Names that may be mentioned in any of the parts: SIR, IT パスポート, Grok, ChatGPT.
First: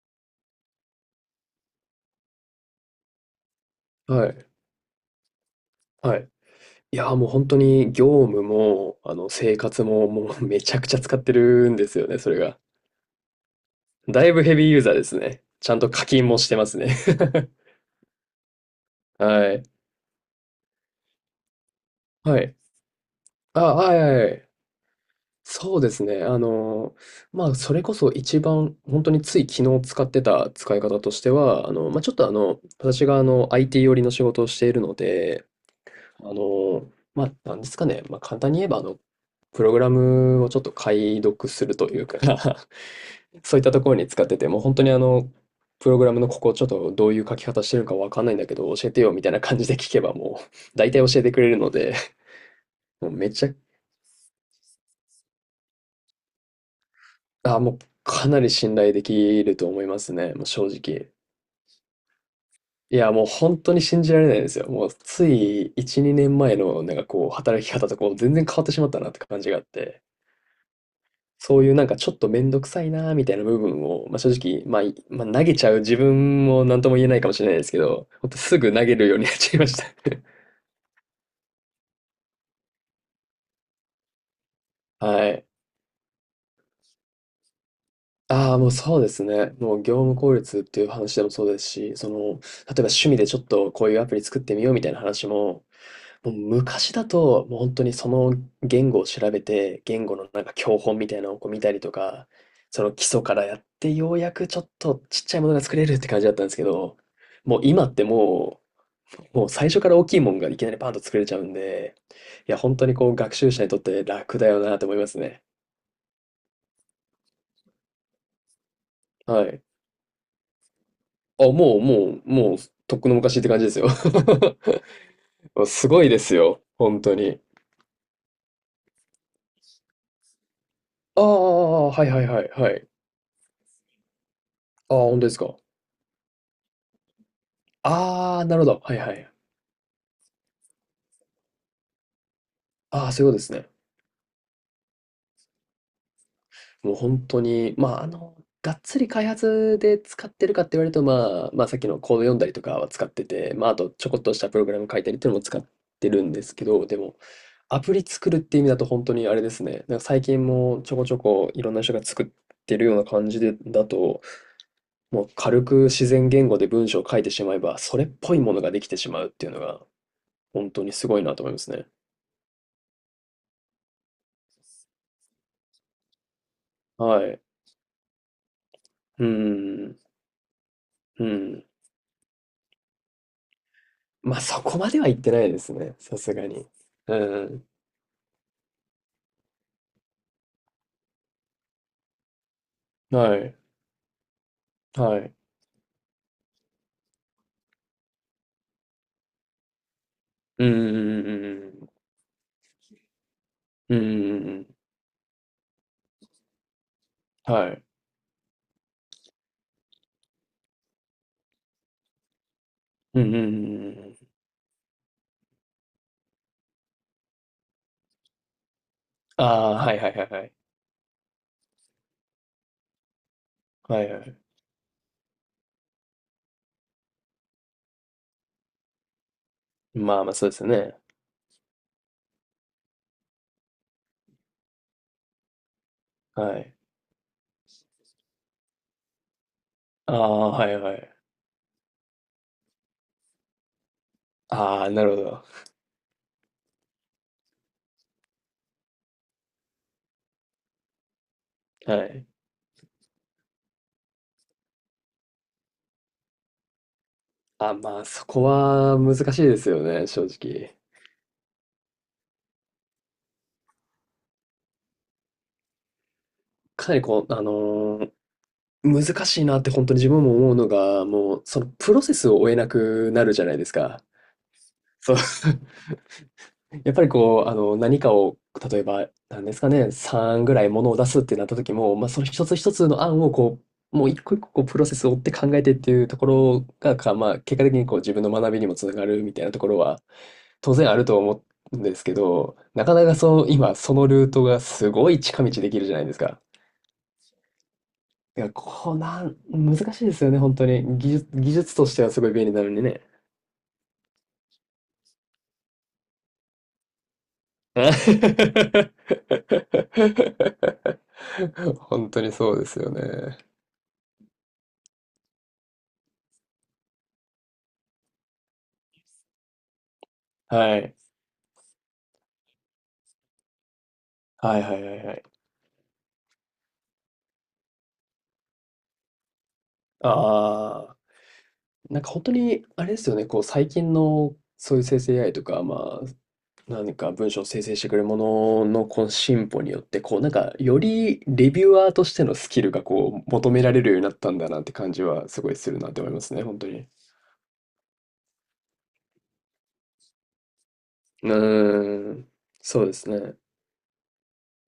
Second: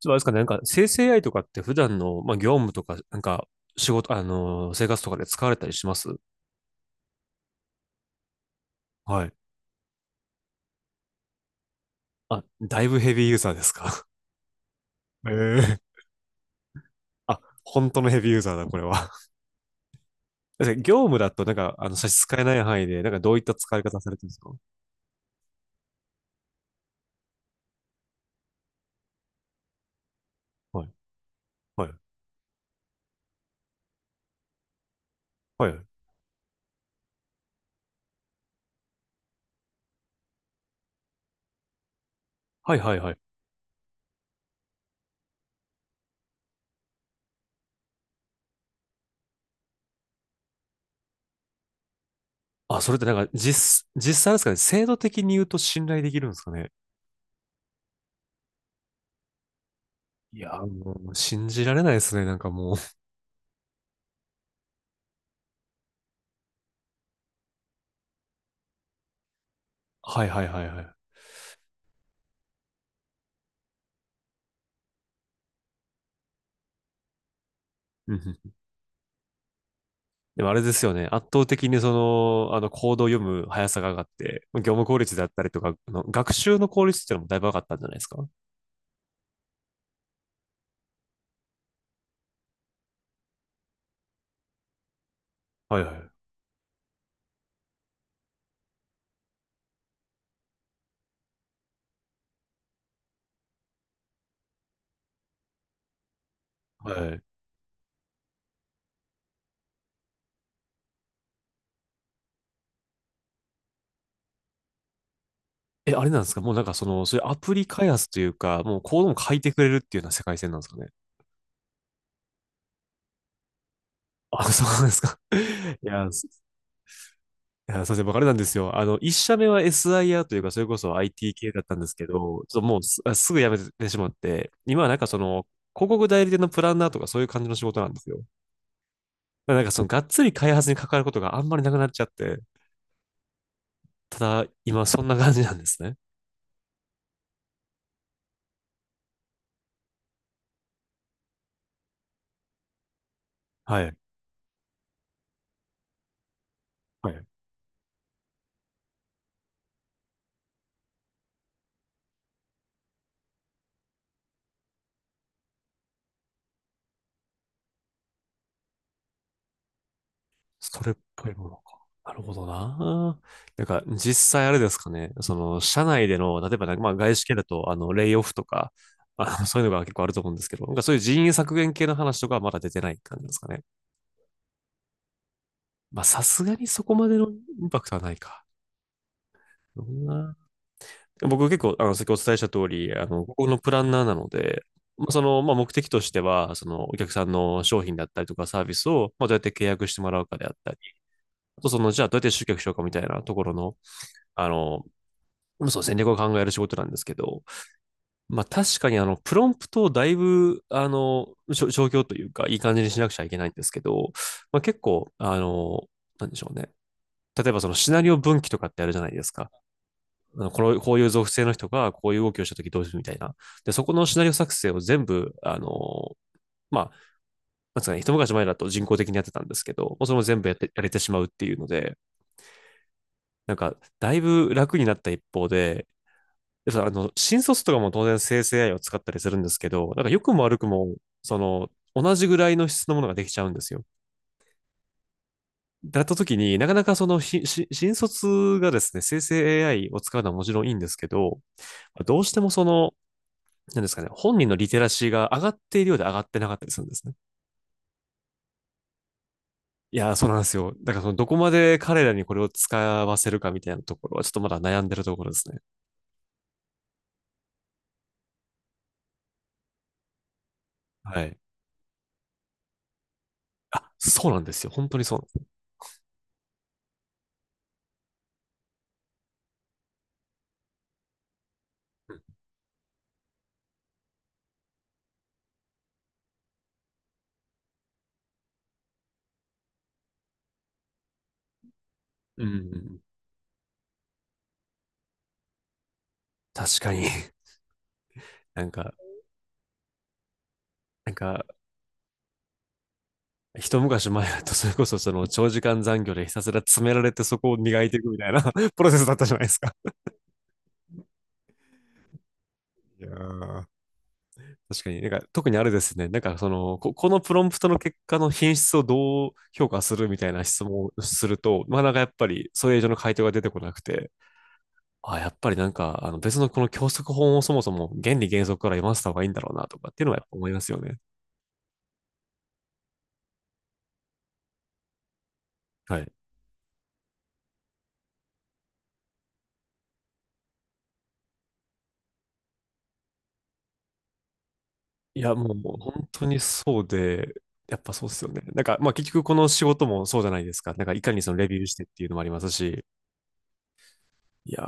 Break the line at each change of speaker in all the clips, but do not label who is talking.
そうですかね。なんか生成 AI とかって普段の、まあ、業務とか、なんか仕事、
はい、
生活とかで使われたりします
はい。いや、もう本当に業務も、
はい。
生活も、もう めちゃくちゃ使ってるんですよね、それ
あ、
が。
だいぶヘビーユーザーですか？
だいぶヘビーユーザーですね。ちゃん と
ええ。
課金もしてますね。
あ、本当のヘビーユーザーだ、これは。
はい。
だって業務だと、なんか、あの、差し支
は
えな
い。
い範囲で、なんかどういった
あ、
使い
はい
方
は
され
い
てる
は
んです
い。
か？
そうですね。それこそ一番本当につい昨日使ってた使い
はい、
方としては、あの、
はい、
まあ、ちょっと、あの、私が、IT 寄りの仕事をしているので、
はい、
あの、なんですかね、簡単に言えば、プログラムをちょっと解読するというか
はい、はいはい。
そういったところに使ってて、もう本当にプログラムのここちょっとどういう書き方してるのかわかんないんだけど、教えてよみたいな感じで聞けばもう、大体教えてくれるので、
あ、それって
もう
なん
め
か、
ちゃ、
実際ですかね、制度的に言うと信頼できるんですかね。
あ、もうかなり信頼できると思いますね、
い
もう
やー、
正
も
直。
う、信じられないですね、なんかもう。
いや、もう本当に信じられないですよ。もうつい1、2年前のなんかこう、働き方とこう、全然変わってしまったなって感じがあって、
はい、はい、はい、はい。
そういうなんかちょっとめんどくさいなみたいな部分を、正直、まあ、いまあ、投げちゃう自分も何とも言えないかもしれないですけど、
うん
ほんと
うん。
すぐ投げるようになっちゃいました。
でもあれですよね。圧倒的にその、あの、コードを読む速さが上がって、業務効率であ
は
った
い。
りとか、あの学習の効率っていうのもだいぶ上がったんじゃないですか。
ああ、もうそうですね。もう業務効率っていう話でもそうですし、その、例えば趣味でちょっとこういうアプリ作ってみようみたいな話も、
はいはい。
もう昔だと、もう本当にその言語を調べて、言語のなんか教本みたいなのをこう見たりとか、その基礎からやって、ようやくちょっとちっちゃいものが作れるって感じだったんですけ
は
ど、
い。
もう今ってもう最初から大きいもんがいきなりパンと作れちゃうんで、いや、本当にこう学習者にとって楽だよなと思いますね。
え、あれなんですか、もうなんかその、そういうアプリ開発というか、もうコードも書い
は
てく
い。
れるっていうような世界線なんですかね。
あ、もう、とっくの昔って感じですよ。
あ、そうなんですか。い
すごい
や、
で
す
すよ。本当に。
いや、すいません、僕あれなんですよ。あの、一社目は SIR というか、それこそ
あー
IT 系だったんで
あ
す
は
け
い
ど、ち
はい
ょ
は
っ
い
と
は
もう
い。
すぐ辞めてしまって、今はな
ああ、
んかそ
本当です
の、
か。
広告代理店のプランナーとかそういう感じの仕事なんですよ。
ああ、なるほど。はいはい。
なんかそのがっつり開発に関わることがあんまりなくなっちゃって、
ああ、そういうことですね。
ただ今そんな感じなんですね。
もう本当に、がっつり開発で使ってるかって言われると、さっきのコード読んだりとかは使ってて、まあ、あ
は
と
い。
ちょこっとしたプログラム書いたりっていうのも使ってるんですけど、で
は
も、
い。
アプリ作るって意味だと本当にあれですね。なんか最近もちょこちょこいろんな人が作ってるような感じで、だと、もう軽く自然言語で文章を書いてしまえば、それっぽいものができてしまうっていうのが、本
そ
当に
れっ
すごい
ぽい
なと
も
思い
の
ま
か。
すね。
なるほどな。なんか実際あれですかね、その社内での、例えばなんかまあ外
は
資系
い。
だと、あの、レイオフとか、
うんう
あの、そういうのが
ん、ま
結構ある
あ
と思うんですけど、なんかそういう人員削減系の話とかはまだ出てない感じですかね。
そこまでは行ってないですね、
まあ
さ
さ
すが
すがに
に。
そこま
う
でのイ
ん
ンパクトはないか。どんな。僕結構、あの、先お伝えした通り、あ
うん。
の、こ
は
こ
い。
のプランナーなので、まあ
は
そ
い。
の、まあ、目的としては、その、お客さんの商品だったりとかサービスを、まあ、どうやって契約してもらうかであっ
うん
たり、
うん
あとそ
うん
の、じゃあどうやって集客しようかみたいなところの、
うんうんうん。うんう
あ
んうんうん。
の、そう、戦略を考える仕事なんですけど、
はい。
まあ、確かに、あの、プロンプトをだいぶ、あの、消去というか、いい感じにしなくち
う
ゃい
ん
け
う
な
ん
いん
う
です
ん
け
うんう
ど、
ん。
まあ、結構、あの、なんでしょうね。例えばそのシナリオ分岐とかってあるじゃないです
あ
か。
あ、はいはいはいは
あの
い。
この、こういう属性の人がこういう動きをしたときどうするみたいな。で、そこ
は
の
い
シナ
は
リオ
い。
作成を全部、あの、まあ、なんつうかね、一昔前だと人工的にやってたんですけど、もうそれ
ま
も
あまあ、
全
そ
部
う
や
で
っ
すよ
て、やれ
ね。
てしまうっていうので、なんか、だいぶ楽になった一方で、
は
で
い。
さあの、新卒とかも当然生成 AI を使ったりするんですけど、なんか
あ
良くも
あ、
悪く
はい
も、
はい。
その、同じぐらいの質のものができちゃうんですよ。
ああ、なるほど。
だったときになかなかその新卒がですね、生成 AI を使うのはもちろんいいんですけど、
は
どう
い。
してもその、なんですかね、本人のリテラシーが上がっているようで上がってなかったりするんですね。
あ、そこは難しいですよ
い
ね、
やー、
正
そうなんですよ。
直。
だからその、どこまで彼らにこれを使わせるかみたいなところは、ちょっとまだ悩んでるところですね。
かなりこう、難しいなって本当に自分も思うのが、
は
も
い。
う、そのプロセスを追えなくなるじゃないです
あ、
か。
そうなんですよ。本当に
そ
そ
う、
うなんです。
やっぱりこう、何かを、例えば、なんですかね、3ぐらいものを出すってなった時も、まあ、その一つ一つの案をこう、もう一個一個こうプロセスを追って考えてっていうところが、かまあ、結果的にこう自分の学びにもつながるみたいなところは、当然あると思うんですけ
うんう
ど、
んう
なか
ん。
なかそう、今そのルートがすごい近道できるじゃないですか。
確かに。
いや、
なん
こ
か、
うなん、難しいですよね、本当に。技
なん
術、
か、
技術としてはすごい便利なのにね。
一昔前だと、それこそその長時間残業でひたすら詰められてそこを磨いていくみたいな プロ セスだったじゃないですか。
本当にそうですよ
いや
ね。
ー、確かに。なんか、特にあれですね。なんか、その、こ、このプロンプトの結果の品質をどう評価するみたいな質
は
問
い。
をすると、まあ、なんかやっぱり、それ以上の回答が出てこなくて、
はいはいはいは
あ、
い。
やっぱりなんか、あの、別のこの教則本をそもそも原理原則から読ませた方がいいんだろうなとかっていうのはやっぱ思いますよ
ああ、
ね。
なんか本当に、あれですよね、こう最近のそういう生成 AI とか、
は
まあ、
い。
何か文章を生成してくれるもののこの進歩によって、こうなんかよりレビュアーとしてのスキルがこう求められるようになったんだなって感じ
い
は
や、
すご
もう、
いす
もう
るなって
本
思いま
当
す
に
ね、本当
そう
に。
で、やっぱそうですよね。なんか、まあ、結局この仕事もそうじゃないですか。なんか、いかに
う
そのレビューしてっていう
ー
のもあり
ん。
ます
そ
し、
うですね。
いやー、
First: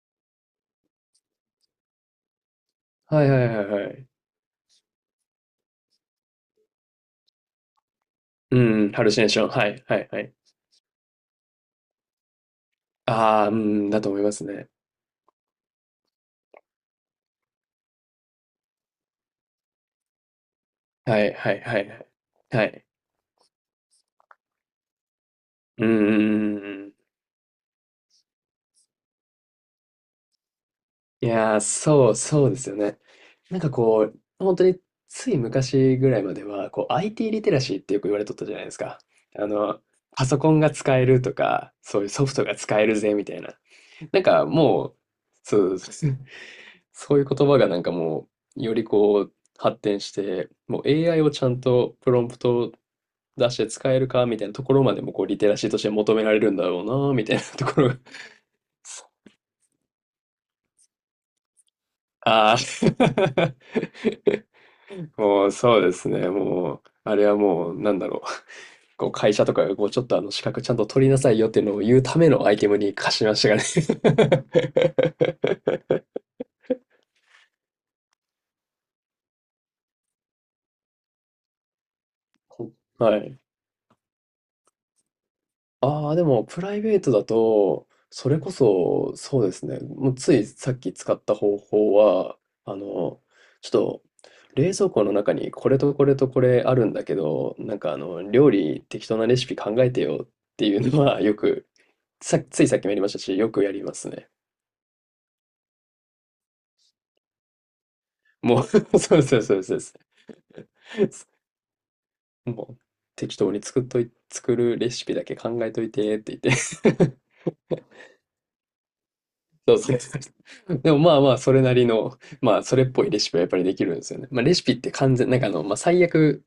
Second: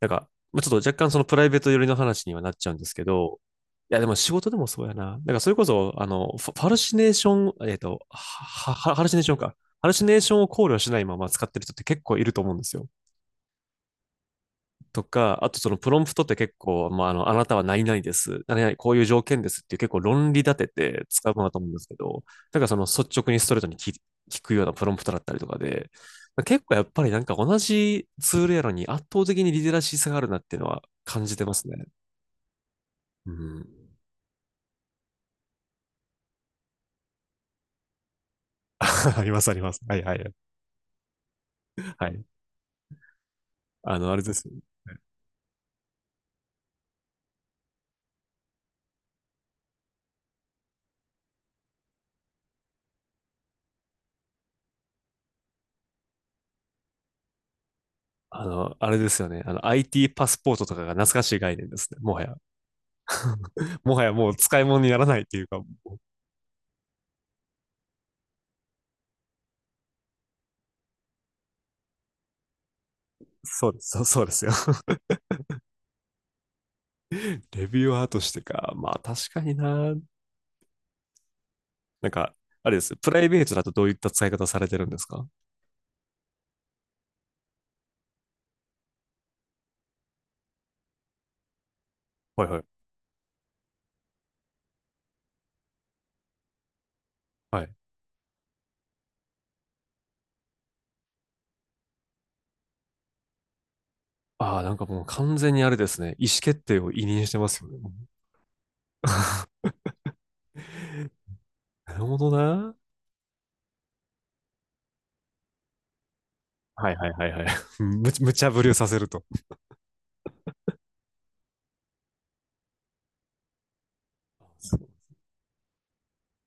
なんか、まあ、ちょっと若干そのプライベート寄りの話にはなっちゃうんですけ
はい
ど、
はいはいは
いや、で
い。
も仕事でもそうやな。なんかそれこそ、あの、ファファルシネーション、は
うん、
はハ
ハ
ル
ル
シ
シ
ネー
ネー
ション
ション。
か。
はい
ハル
は
シ
い
ネ
は
ーシ
い。
ョンを考慮しないまま使ってる人って結構いると思うんですよ。
ああ、うん、だと思いますね。
とか、あとそのプロンプトって結構、まあ、あの、あなたは何々です、何々、こういう条件ですっていう結構論理立てて
は
使
い
うもの
は
だと
い
思うん
は
です
い
け
はい。
ど、だ
は
からその
い。
率直にストレートに聞くようなプロンプトだったりとか
うん
で、
うんう
結
ん
構やっ
うん。
ぱりなんか同じツールやのに圧倒的にリテラシー差があるなっていうのは感
い
じてま
やー、
すね。
そう、そうですよね。
う
なんか
ん。
こう、本当につい昔ぐらいまでは、こう IT リテラシーってよく言われとったじゃないですか。
ありま
あ
すありま
の、
す。はいは
パ
い。
ソコンが使えるとか、そうい
は
う
い。
ソフトが使えるぜみたいな。
あの、あ
な
れ
ん
で
か
すよ。
もう、そうそうそう、そういう言葉がなんかもう、よりこう、発展して、もう AI をちゃんとプロンプトを出して使えるかみたいなところまでもこう、リテラシーとして求められるんだろうな、みたいなところが。
あの、あれですよね。あの、IT パスポートとかが懐かしい概念ですね。もはや。
ああ。
もはやもう使い物にならないってい
も
う
う
か、
そうですね。もう、あれはもう、なんだろう。こう会社とかがこうちょっとあの資格ちゃんと取りなさいよっていうのを言うためのアイテムに化しましたがね。
そうです。そうそうですよ。レビューアーとしてか。まあ確かにな。なんか、あれです。プ
は
ライ
い。
ベートだとどういった使い方されてるんですか？
ああ、でも、プライベートだと、それこそ、そうですね。もうついさっき使った方法は、
はいは
あ
い。
の、ちょっと、冷蔵庫の中にこれとこれとこれあるんだけど、
はい。
なんか料理適当なレシピ考えてよっていうのは、よく、さ、ついさっきもやりましたし、よくやりますね。
ああ、なんかもう完全にあれですね。意思決定を委任してますよね。もう。
もう そうそう そうそうです
なるほど
も
な。
う、適当に作っとい、作るレシピだけ考えといてって言って、
はいはいはいはい。無茶ぶりをさせると。
そうそうそう。でもまあまあ、それなりの、まあ、それっぽいレシピはやっぱりできるんですよね。まあ、レシピ
そ
っ
う、
て完全、最悪、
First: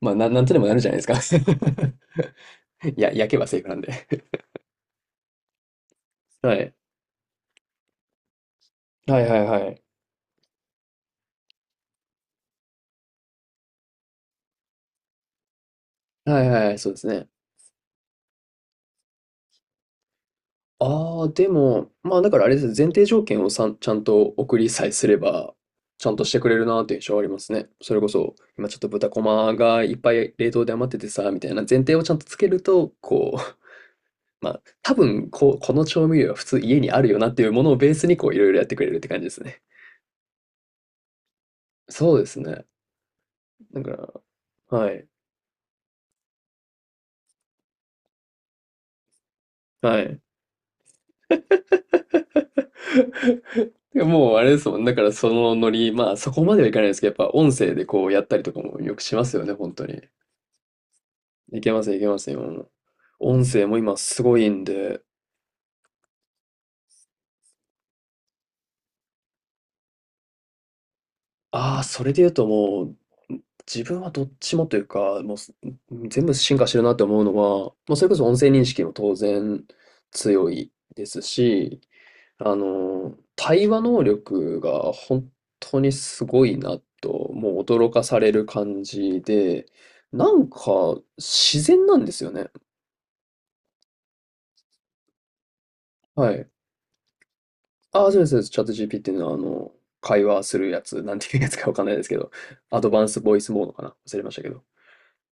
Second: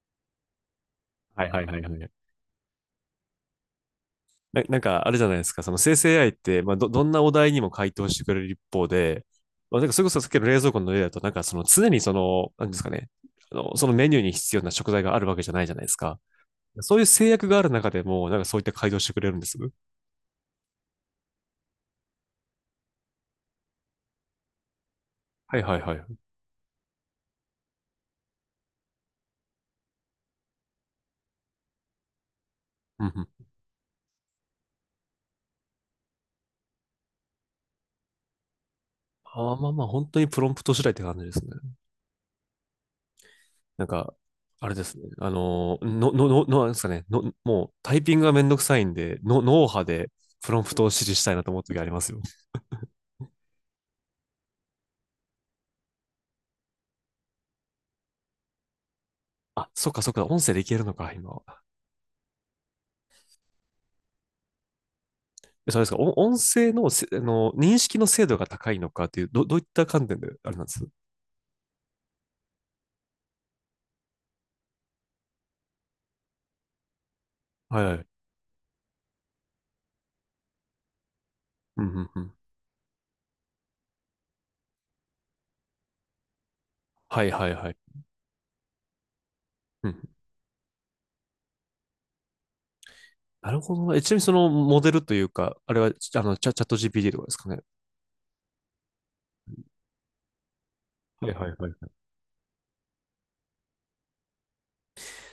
まあ、なんとでもなるじゃないですか。
はいはいはいは い。
いや、焼けばセーフなんで。
なんかあれじゃないですか。その生成 AI っ
は
て、ま
い。
あどんなお題にも回答してくれる一方
は
で、
いはいは
まあ、
い。
なんかそれこそさっきの冷蔵庫の例だと、なんかその常にその、なんですかね。あの、そのメニューに必要な食材があるわけじゃないじゃないですか。
はいはい、そう
そ
で
ういう
す
制
ね。
約がある中でも、なんかそういった改造してくれるんです。
ああ、でも、まあ、だからあれですね、前提条件をちゃんと送りさえすれば、
はいはいはい。
ちゃ
う
ん
ん
としてくれるなという印象はありますね。それこそ、今ちょっと豚こまがいっぱい冷凍で余っててさ、みたいな前提をちゃんとつけると、
うん、
こう、まあ、多分こう、この調味料は普通家にあるよなっていうものをベースにこういろいろやってくれるって感じです
あー
ね。
まあまあ、本当にプロンプト次第って感じですね。
そうですね。だ
なん
から、
か、あれで
は
す
い、
ね。あのー、の、の、の、のなんですかね。の、もうタイピングがめんどくさいんで、の、脳波
は
で
い。
プロンプトを指示したいなと思う時ありますよ。
でもうあれですもん、だからそのノリ、まあそこまではいかないですけど、やっぱ音声でこうやったりとかもよくしますよね、
あ、
本当
そっ
に。
かそっか、音声でいけるのか、今
い
は。
けますいけます、今も。音声も今すごいんで。
えそうですか、お音声のせ、あの、認識の精度が高いのかっていう、どういった観点であれなんです、
ああ、それで言うともう、自分はどっちもというか、もうす、ん全部進化してるなって思うのは、も
はいは
うそれこ
い。
そ音声認識も当然強いですし、
うんうんうん。
対話能力が本当にすごいな
はい
と、
は
も
い
う
はい。
驚かされる感じで、
うんうん。
なんか自然なんですよね。
なるほどねえ、ちなみにそのモデルというか、あれは、あ
は
の、チ
い。
ャ、チャット GPT とかですかね。
ああ、そうです、そうです。チャット GPT の会話するやつ、なんて
はい
いう
は
や
い
つ
はい
か
は
わ
い。
かんないですけど、アドバンスボイスモードかな、忘れましたけど。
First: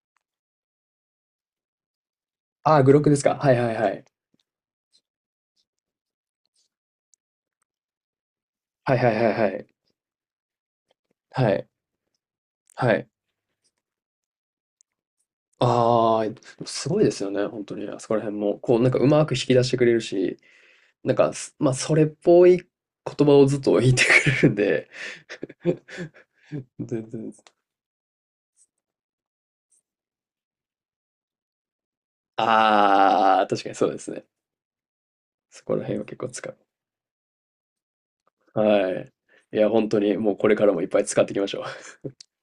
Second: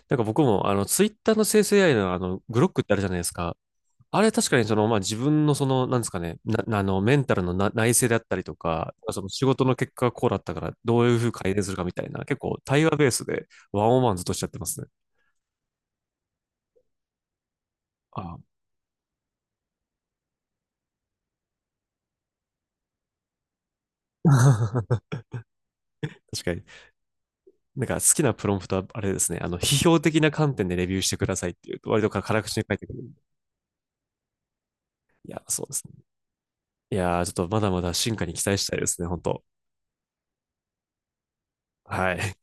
なんか僕も、あの、ツイッターの生成 AI の、あの、グロッ
あ
ク
あ、
っ
グ
てあ
ロ
る
ッ
じ
ク
ゃな
で
いで
す
す
か。は
か。
いはいはい。
あれ確かにその、まあ、自分のその、なんですかね、な、あの、メンタルのな内省であったりとか、
はいはい
その
は
仕
いは
事
い。
の結果がこうだったから、どういうふうに
は
改善
い。
するかみたいな、結構対話
は
ベ
い。
ースでワンオンワンずっとしちゃってますね。
ああ、すごいですよね、本当に、あそこら
あ
辺
あ、
も。こうなんかうまく引き出してくれるし、なんか、すまあ、それっぽい言葉をずっと言ってくれるんで、
確かに。
全然。
なんか好きなプロンプトはあれですね、あの、批評的な観点でレビューしてくださいっていうと、割と辛口に書いてくるんで。
ああ、確かにそうですね。
いや、そ
そ
うで
こら
す
辺は
ね。
結構使う。
いやー、ちょっとまだまだ進化に期待したいで
は
すね、
い。
本当。
いや、本当にもうこれからもいっぱい使っていきましょう。
はい。